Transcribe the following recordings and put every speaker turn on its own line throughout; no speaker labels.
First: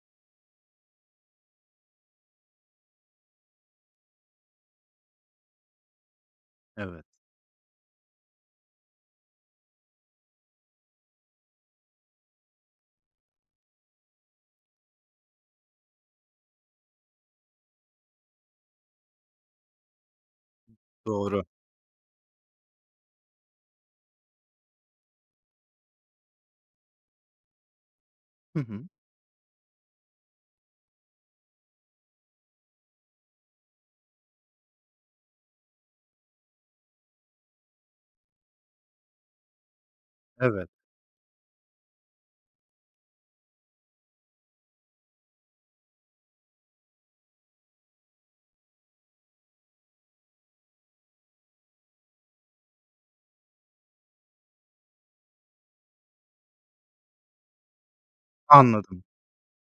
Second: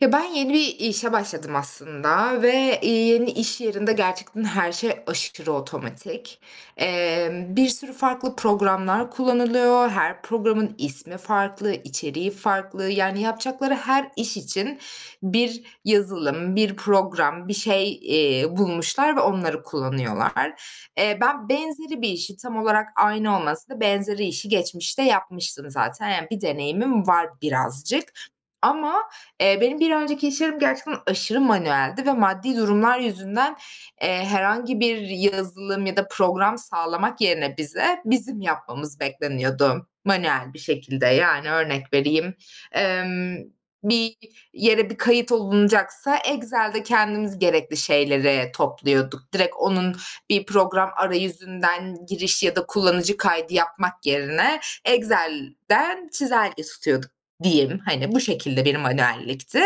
Ya, ben yeni bir işe başladım aslında ve, iii, yeni iş yerinde gerçekten her şey aşırı otomatik.
Evet.
Emm, bir sürü farklı programlar kullanılıyor. Her programın ismi farklı, içeriği farklı, yani, yapacakları her iş için bir yazılım, bir program, bir şey, iii, bulmuşlar ve onları kullanıyorlar. Eee,
Doğru.
ben benzeri bir işi, tam olarak aynı olmasa da benzeri işi geçmişte yapmıştım zaten. Yani, bir deneyimim var birazcık.
Hı hı.
Ama, eee, benim bir önceki iş yerim gerçekten aşırı manueldi ve maddi durumlar yüzünden, eee, herhangi bir yazılım ya da program sağlamak yerine bize, bizim yapmamız bekleniyordu manuel bir
Evet.
şekilde. Yani, örnek vereyim, emm, bir yere bir kayıt olunacaksa Excel'de kendimiz gerekli şeyleri topluyorduk. Direkt onun bir program arayüzünden giriş ya da kullanıcı kaydı yapmak yerine, Excel'den çizelge tutuyorduk diyeyim. Hani, bu şekilde bir
Anladım.
manuellikti.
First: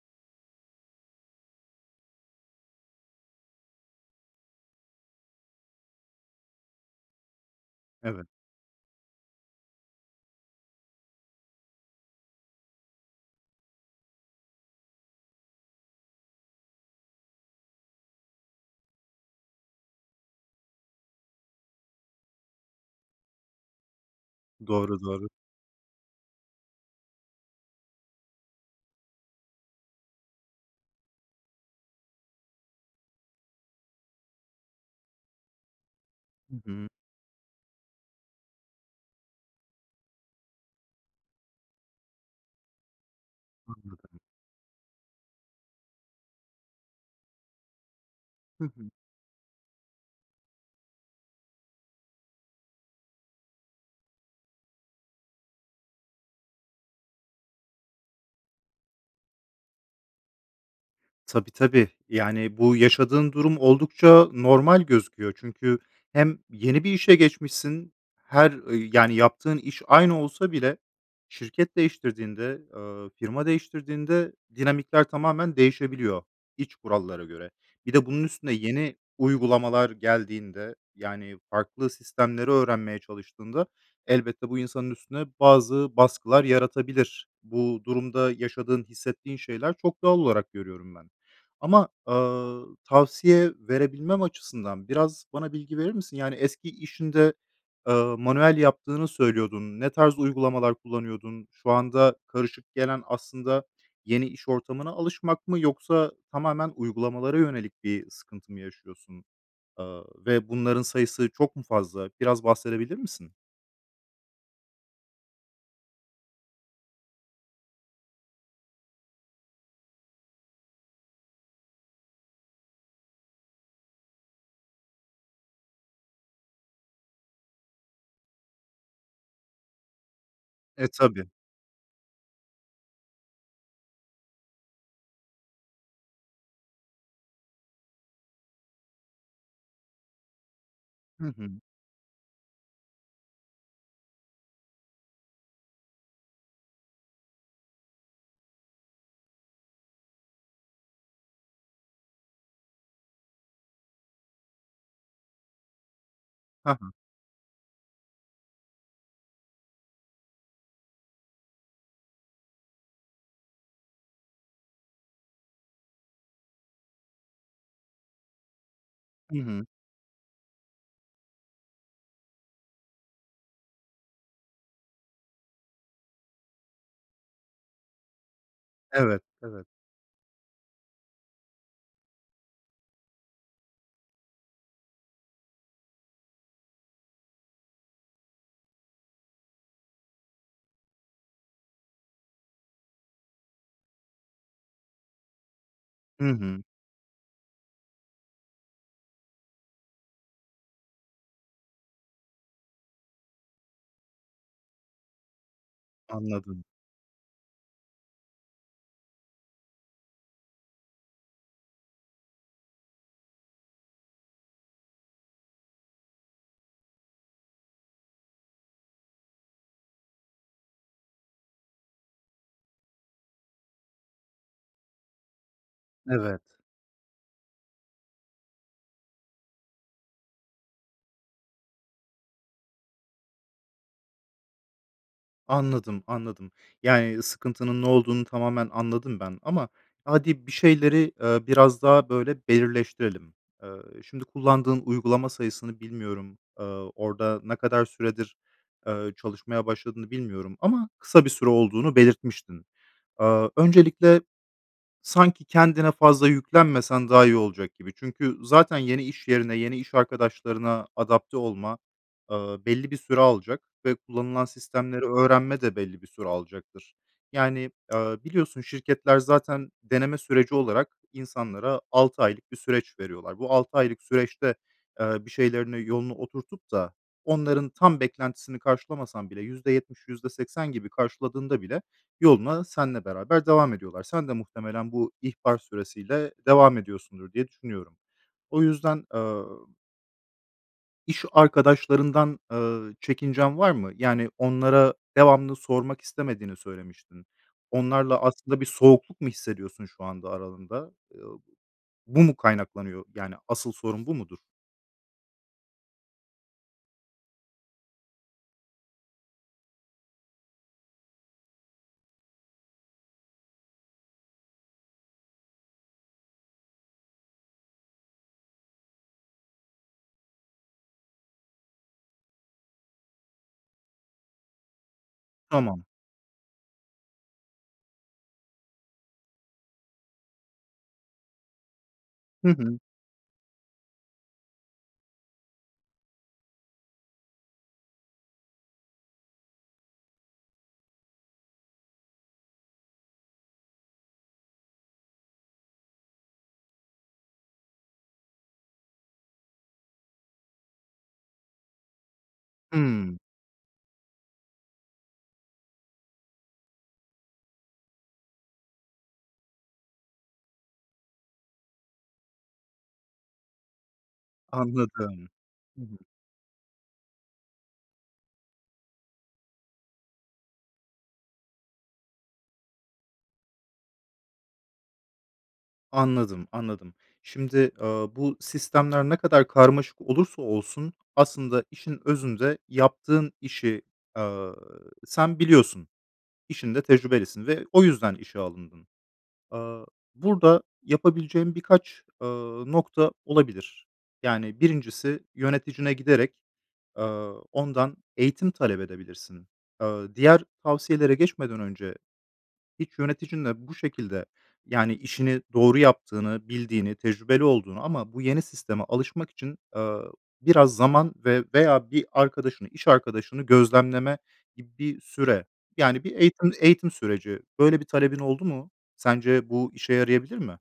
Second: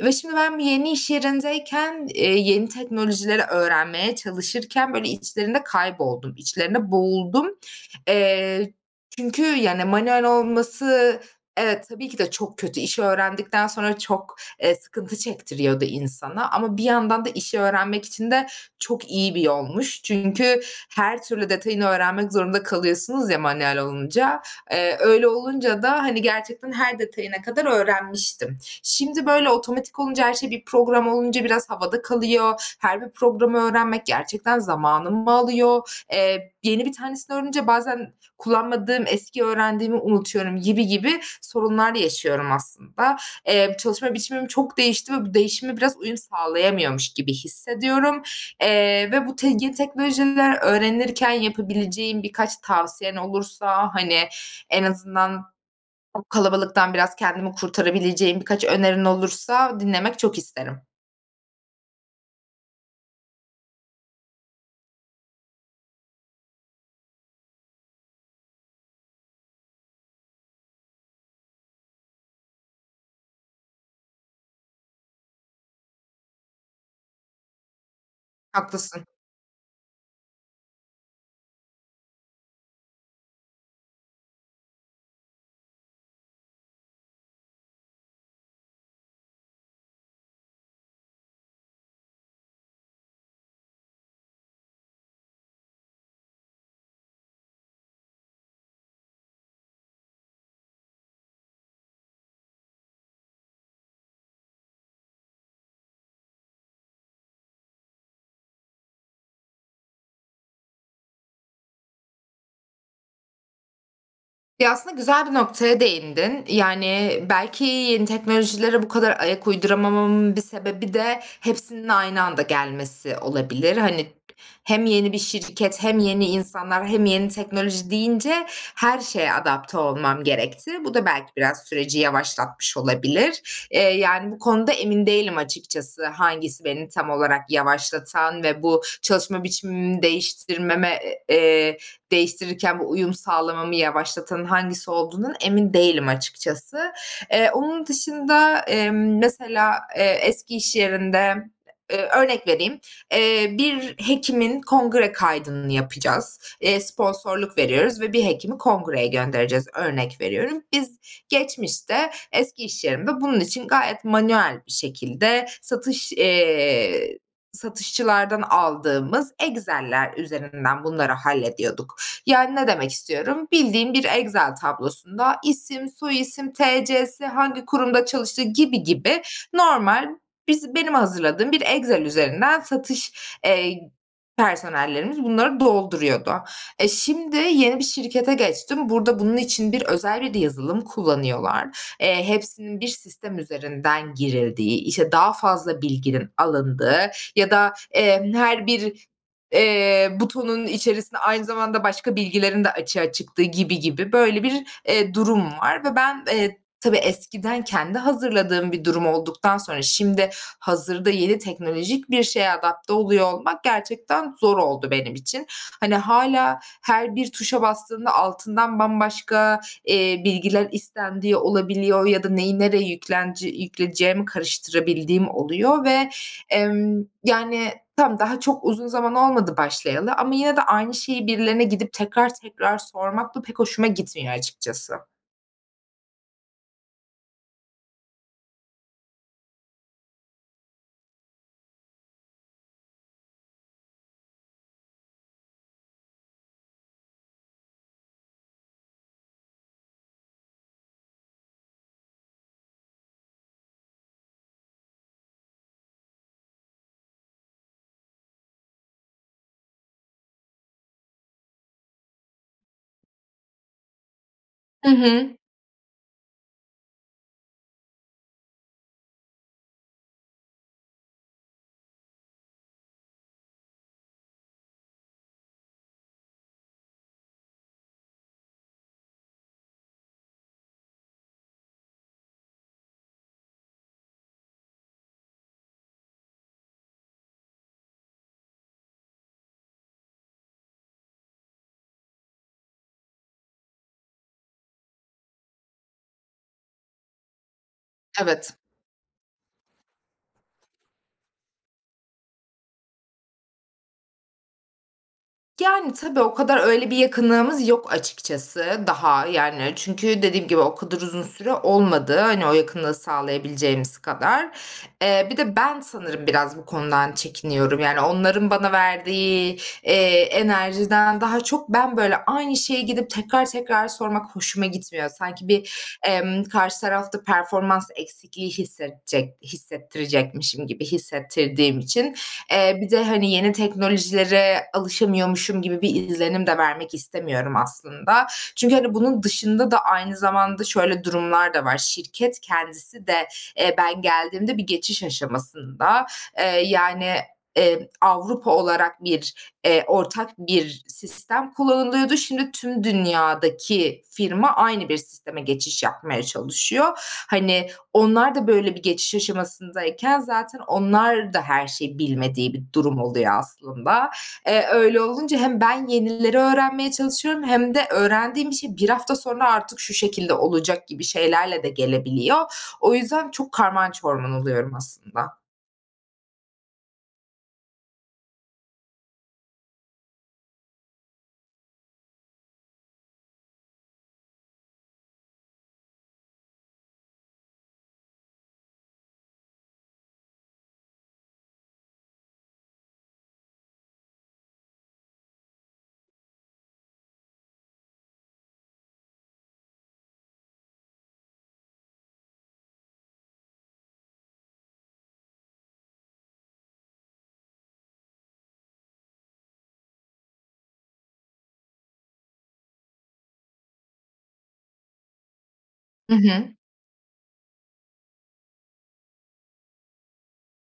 Ve şimdi ben yeni iş yerindeyken, eee, yeni teknolojileri öğrenmeye çalışırken, böyle, içlerinde kayboldum, içlerinde boğuldum.
Evet.
Eee çünkü, yani, manuel olması evet, tabii ki de çok kötü. İşi öğrendikten sonra çok, eee, sıkıntı çektiriyordu insana ama bir yandan da işi öğrenmek için de çok iyi bir yolmuş. Çünkü her türlü detayını öğrenmek zorunda kalıyorsunuz ya manuel olunca, eee,
Doğru,
öyle
doğru.
olunca da, hani, gerçekten her detayına kadar öğrenmiştim. Şimdi böyle otomatik olunca her şey, bir program olunca biraz havada kalıyor. Her bir programı öğrenmek gerçekten zamanımı alıyor. Emm,
Hı
yeni
hı.
bir tanesini öğrenince bazen kullanmadığım, eski öğrendiğimi unutuyorum gibi gibi sorunlar da yaşıyorum aslında. Eee, çalışma
Anladım.
biçimim çok değişti ve bu değişime biraz uyum sağlayamıyormuş gibi hissediyorum.
Hı hı.
Eee, ve bu tek yeni teknolojiler öğrenirken yapabileceğim birkaç tavsiyen olursa, hani, en azından [unintelligible] kalabalıktan biraz kendimi kurtarabileceğim birkaç önerin olursa dinlemek çok isterim.
Tabii, tabii. Yani, bu yaşadığın durum oldukça normal gözüküyor. Çünkü hem yeni bir işe geçmişsin, her ı yani yaptığın iş aynı olsa bile şirket değiştirdiğinde, ııı, firma değiştirdiğinde dinamikler tamamen değişebiliyor iç kurallara göre. Bir de bunun üstüne yeni
Haklısın.
uygulamalar geldiğinde, yani, farklı sistemleri öğrenmeye çalıştığında, elbette bu insanın üstüne bazı baskılar yaratabilir. Bu durumda yaşadığın, hissettiğin şeyler çok doğal olarak görüyorum ben. Ama, ııı, tavsiye verebilmem açısından biraz bana bilgi verir misin? Yani eski işinde, ııı, manuel yaptığını söylüyordun. Ne tarz uygulamalar kullanıyordun? Şu anda karışık gelen aslında yeni iş ortamına alışmak mı yoksa tamamen uygulamalara yönelik bir sıkıntı mı yaşıyorsun, ııı, ve bunların sayısı çok mu fazla? Biraz bahsedebilir misin?
Ya, aslında güzel bir noktaya değindin. Yani, belki yeni teknolojilere bu kadar ayak uyduramamamın bir sebebi de hepsinin aynı anda gelmesi olabilir. Hani, hem yeni bir şirket hem yeni insanlar hem yeni teknoloji deyince her şeye adapte olmam gerekti.
E,
Bu da
tabii.
belki biraz süreci yavaşlatmış olabilir. Eee, yani bu konuda emin değilim açıkçası hangisi beni tam olarak yavaşlatan ve bu çalışma biçimimi değiştirmeme,
Hı hı.
eee, değiştirirken bu uyum sağlamamı yavaşlatan hangisi olduğundan emin değilim açıkçası. Eee, onun dışında, emm, mesela, eee, eski iş yerinde, ııı, örnek vereyim, eee, bir hekimin kongre kaydını yapacağız.
Hı
Eee,
hı.
sponsorluk veriyoruz ve bir hekimi kongreye göndereceğiz, örnek veriyorum. Biz geçmişte, eski iş yerinde bunun için gayet manuel bir şekilde satış, eee, satışçılardan aldığımız
Hı hı.
Excel'ler üzerinden bunları hallediyorduk. Yani, ne demek istiyorum? Bildiğin bir Excel tablosunda isim, soy isim, T.C.si, hangi kurumda çalıştığı gibi
Evet,
gibi
evet.
normal, biz benim hazırladığım bir Excel üzerinden satış, eee, personellerimiz bunları dolduruyordu. E, şimdi yeni bir şirkete geçtim. Burada bunun için bir özel bir yazılım kullanıyorlar. Eee, hepsinin bir sistem üzerinden girildiği, işte, daha fazla
Hı
bilginin
hı.
alındığı ya da, eee, her bir, eee, butonun içerisine aynı zamanda başka bilgilerin de açığa çıktığı gibi gibi böyle bir, eee, durum var ve ben, eee,
Anladım.
tabii eskiden kendi hazırladığım bir durum olduktan sonra şimdi hazırda yeni teknolojik bir şeye adapte oluyor olmak gerçekten zor oldu benim için. Hani, hâlâ her bir tuşa bastığımda altından bambaşka, eee, bilgiler istendiği olabiliyor ya da neyi, nereye yüklenci yükleyeceğimi karıştırabildiğim oluyor ve,
Evet.
emm, yani, tamam, daha çok uzun zaman olmadı başlayalı ama yine de aynı şeyi birilerine gidip tekrar tekrar sormak da pek hoşuma gitmiyor açıkçası.
Anladım, anladım. Yani, sıkıntının ne olduğunu tamamen anladım ben ama hadi, bir şeyleri, ııı, biraz daha böyle belirleştirelim. Iıı, şimdi kullandığın uygulama sayısını bilmiyorum. Iıı, orada ne kadar süredir, ııı, çalışmaya başladığını bilmiyorum. Ama kısa bir süre olduğunu belirtmiştin. Iıı, öncelikle sanki kendine fazla yüklenmesen daha iyi olacak gibi. Çünkü zaten yeni iş yerine, yeni iş arkadaşlarına adapte olma, ııı, belli bir süre alacak ve kullanılan
Hı
sistemleri
hı.
öğrenme de belli bir süre alacaktır. Yani ııı, biliyorsun şirketler zaten deneme süreci olarak insanlara 6 aylık bir süreç veriyorlar. Bu 6 aylık süreçte, ııı, bir şeylerini yolunu oturtup da onların tam beklentisini karşılamasan bile %70, %80 gibi karşıladığında bile yoluna senle beraber devam ediyorlar. Sen de muhtemelen bu ihbar süresiyle devam ediyorsundur, diye düşünüyorum. O yüzden, ııı iş arkadaşlarından, eee, çekincen var mı? Yani, onlara devamlı sormak istemediğini söylemiştin. Onlarla
Evet.
aslında bir soğukluk mu hissediyorsun şu anda aralarında? Iıı, bu mu kaynaklanıyor? Yani asıl sorun bu mudur?
Yani, tabii o kadar öyle bir yakınlığımız yok açıkçası daha. Yani, çünkü dediğim gibi o kadar uzun süre olmadı, hani, o yakınlığı sağlayabileceğimiz kadar. Eee, bir de ben sanırım biraz bu konudan çekiniyorum. Yani onların bana verdiği, eee, enerjiden daha çok ben, böyle, aynı şeye gidip tekrar tekrar sormak hoşuma gitmiyor. Sanki bir,
Tamam.
emm, karşı tarafta performans eksikliği hissetçek hissettirecekmişim gibi hissettirdiğim için.
Hı hı.
Eee, bir de, hani, yeni teknolojilere alışamıyormuşum gibi bir izlenim de vermek istemiyorum aslında. Çünkü, hani, bunun dışında da aynı zamanda şöyle durumlar da var: Şirket kendisi de, eee, ben geldiğimde bir geçiş aşamasında, eee, yani, eee, Avrupa olarak bir, eee, ortak bir sistem kullanılıyordu. Şimdi tüm
Hımm.
dünyadaki firma aynı bir sisteme geçiş yapmaya çalışıyor. Hani, onlar da böyle bir geçiş aşamasındayken zaten onlar da her şeyi bilmediği bir durum oluyor aslında. Eee, öyle
Anladım.
olunca hem
Hı
ben
hı.
yenileri öğrenmeye çalışıyorum hem de öğrendiğim bir şey 1 hafta sonra artık şu şekilde olacak gibi şeylerle de gelebiliyor. O yüzden çok karman çorman oluyorum aslında.
Anladım, anladım. Şimdi, ııı, bu sistemler ne kadar karmaşık olursa olsun aslında işin özünde yaptığın işi, ııı, sen biliyorsun. İşinde tecrübelisin ve o yüzden işe alındın. Aaa, burada yapabileceğin birkaç, ııı, nokta olabilir. Yani 1'incisi yöneticine giderek, ııı, ondan eğitim talep edebilirsin. Aaa, diğer tavsiyelere geçmeden önce hiç yöneticinle bu şekilde yani işini doğru yaptığını, bildiğini, tecrübeli olduğunu ama bu yeni sisteme alışmak için, ııı, biraz zaman ve veya bir arkadaşını, iş arkadaşını gözlemleme gibi süre, yani bir
Hı
eğitim
hı.
eğitim süreci böyle bir talebin oldu mu? Sence bu işe yarayabilir mi?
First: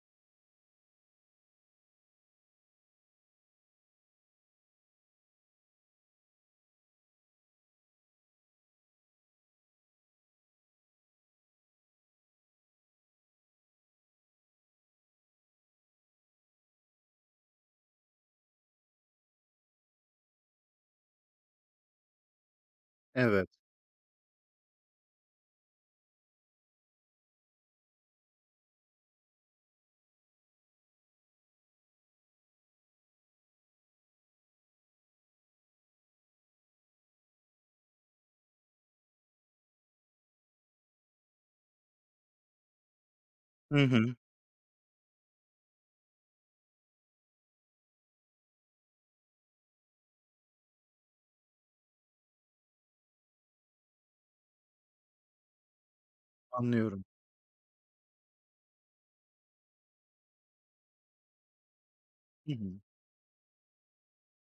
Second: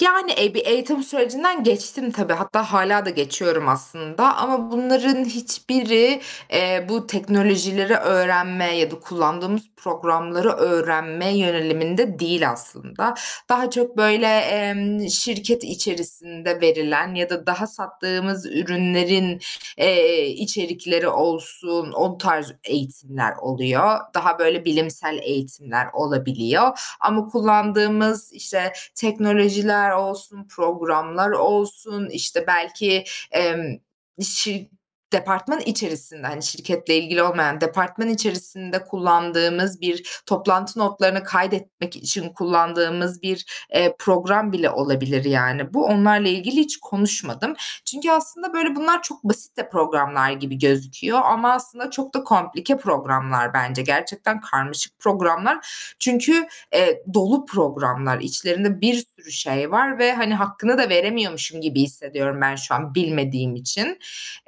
Yani, eee, bir eğitim sürecinden geçtim tabii. Hatta hâlâ da geçiyorum aslında. Ama bunların hiçbiri, eee, bu teknolojileri öğrenmeye ya da kullandığımız programları öğrenme yöneliminde değil aslında. Daha çok, böyle, emm, şirket içerisinde verilen ya da daha sattığımız ürünlerin, eee, içerikleri olsun, o tarz eğitimler
Evet.
oluyor. Daha, böyle, bilimsel eğitimler olabiliyor. Ama kullandığımız, işte, teknolojiler olsun, programlar olsun, işte, belki, emm, şir departman içerisinde, hani, şirketle ilgili olmayan, departman içerisinde kullandığımız bir toplantı notlarını kaydetmek için kullandığımız bir,
Hı
eee,
hı.
program bile olabilir yani bu. Onlarla ilgili hiç konuşmadım. Çünkü aslında, böyle, bunlar çok basit de programlar gibi gözüküyor ama aslında çok da komplike programlar bence. Gerçekten karmaşık programlar. Çünkü, eee,
Anlıyorum.
dolu programlar, içlerinde bir sürü şey var ve, hani, hakkını da veremiyormuşum gibi hissediyorum
Hı
ben şu
hı.
an bilmediğim için.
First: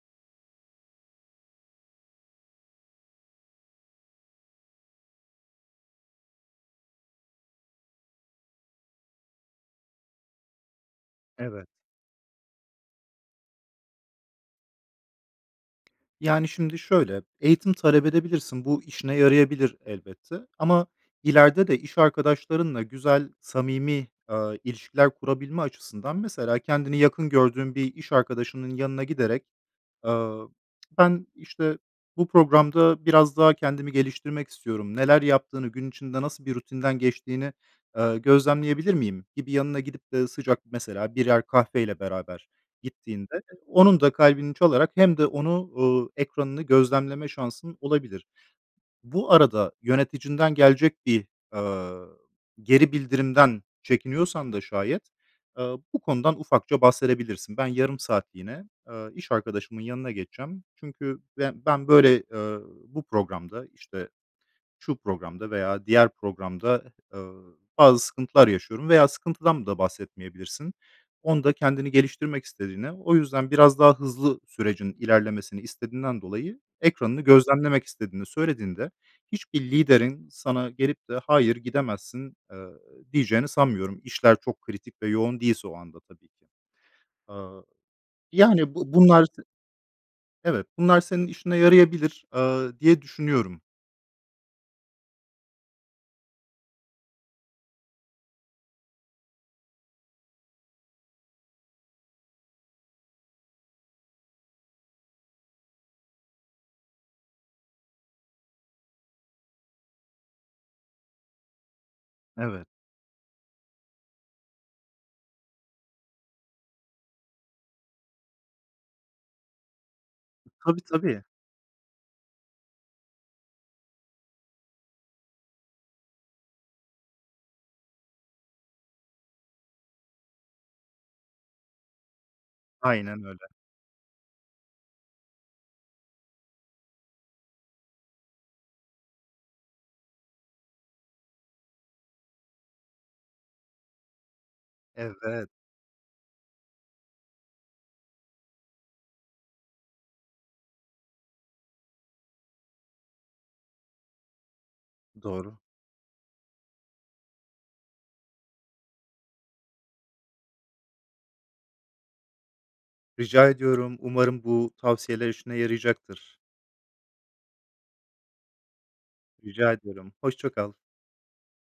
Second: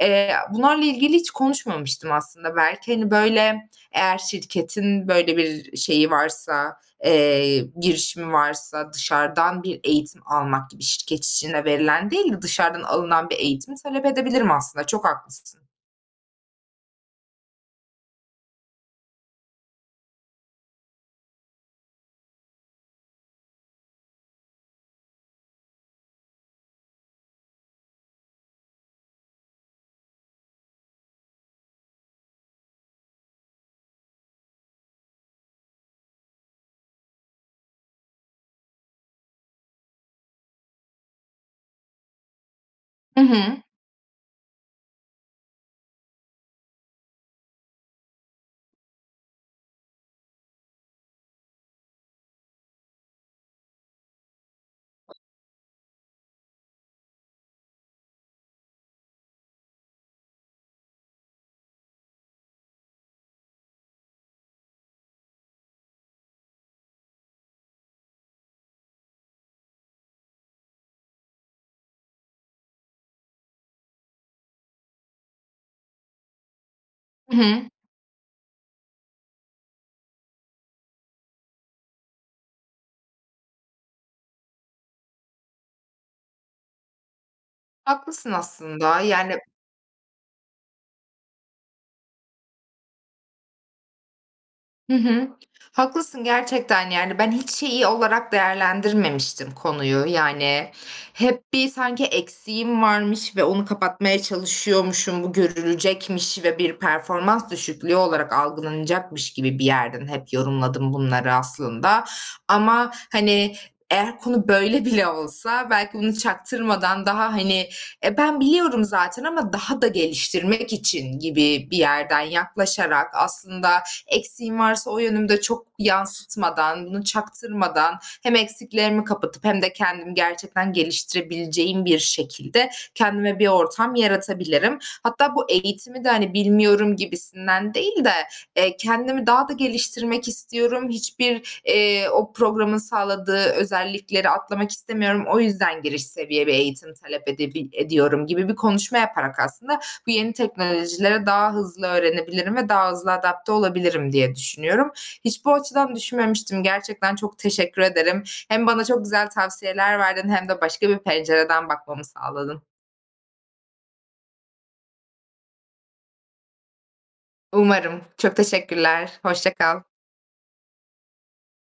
Eee, a bunlarla ilgili hiç konuşmamıştım aslında belki, hani, böyle, eğer şirketin, böyle, bir şeyi varsa, eee, girişimi varsa dışarıdan bir eğitim almak gibi şirket içine
Evet.
verilen değil de dışarıdan alınan bir eğitimi talep edebilirim aslında. Çok haklısın.
Yani şimdi şöyle eğitim talep edebilirsin. Bu işine yarayabilir elbette. Ama ileride de iş arkadaşlarınla güzel, samimi, ııı, ilişkiler kurabilme açısından mesela kendini yakın gördüğün bir iş arkadaşının yanına giderek, ııı, "Ben, işte, bu programda biraz daha kendimi geliştirmek istiyorum, neler yaptığını, gün içinde nasıl bir rutinden geçtiğini, ııı, gözlemleyebilir miyim?" gibi yanına gidip de sıcak mesela birer kahveyle beraber
Hı
gittiğinde, e,
hı.
onun da kalbini çalarak hem de onu, uuu, ekranını gözlemleme şansın olabilir. Bu arada yöneticinden gelecek bir, ııı, geri bildirimden çekiniyorsan da şayet, ııı, bu konudan ufakça bahsedebilirsin. "Ben yarım saatliğine, aaa, iş arkadaşımın yanına geçeceğim. Çünkü be ben, böyle, ııı, bu programda", işte, şu programda veya diğer programda, ııı, "bazı sıkıntılar yaşıyorum." veya sıkıntıdan da bahsetmeyebilirsin. Onda kendini geliştirmek istediğine, o yüzden biraz daha hızlı sürecin ilerlemesini istediğinden dolayı ekranını
Hı hı.
gözlemlemek istediğini söylediğinde, hiçbir liderin sana gelip de "Hayır, gidemezsin." ııı, diyeceğini sanmıyorum. İşler çok kritik ve yoğun değilse o anda tabii ki. Aaa,
Haklısın
yani bu
aslında,
bunlar,
yani
t evet, bunlar senin işine yarayabilir, ııı, diye düşünüyorum.
Hı hı. Haklısın, gerçekten, yani. Ben hiç şeyi olarak değerlendirmemiştim konuyu, yani, hep bir sanki eksiğim varmış ve onu kapatmaya çalışıyormuşum, bu görülecekmiş ve bir performans düşüklüğü olarak algılanacakmış gibi bir yerden hep yorumladım bunları aslında.
Evet.
Ama, hani, eğer konu böyle bile olsa, belki bunu çaktırmadan daha, hani, e, ben biliyorum zaten ama daha da geliştirmek
Tabii,
için
tabii.
gibi bir yerden yaklaşarak aslında eksiğim varsa o yönümü de çok yansıtmadan, bunu çaktırmadan, hem eksiklerimi kapatıp hem de kendimi gerçekten geliştirebileceğim bir şekilde
Aynen
kendime
öyle.
bir ortam yaratabilirim. Hatta bu eğitimi de, hani, bilmiyorum gibisinden değil de, eee, kendimi daha da geliştirmek istiyorum. Hiçbir, eee, o programın sağladığı özellikleri atlamak istemiyorum. O
Evet.
yüzden giriş seviye bir eğitim talep edebil ediyorum gibi bir konuşma yaparak aslında bu yeni teknolojileri daha hızlı öğrenebilirim ve daha hızlı adapte olabilirim diye düşünüyorum. Hiç bu
Doğru.
açıdan düşünmemiştim. Gerçekten çok teşekkür ederim. Hem bana çok güzel tavsiyeler verdin hem de başka bir pencereden bakmamı sağladın.
Rica ediyorum. Umarım bu tavsiyeler işine yarayacaktır.
Umarım. Çok teşekkürler. Hoşça
Rica
kal.
ediyorum, hoşça kal.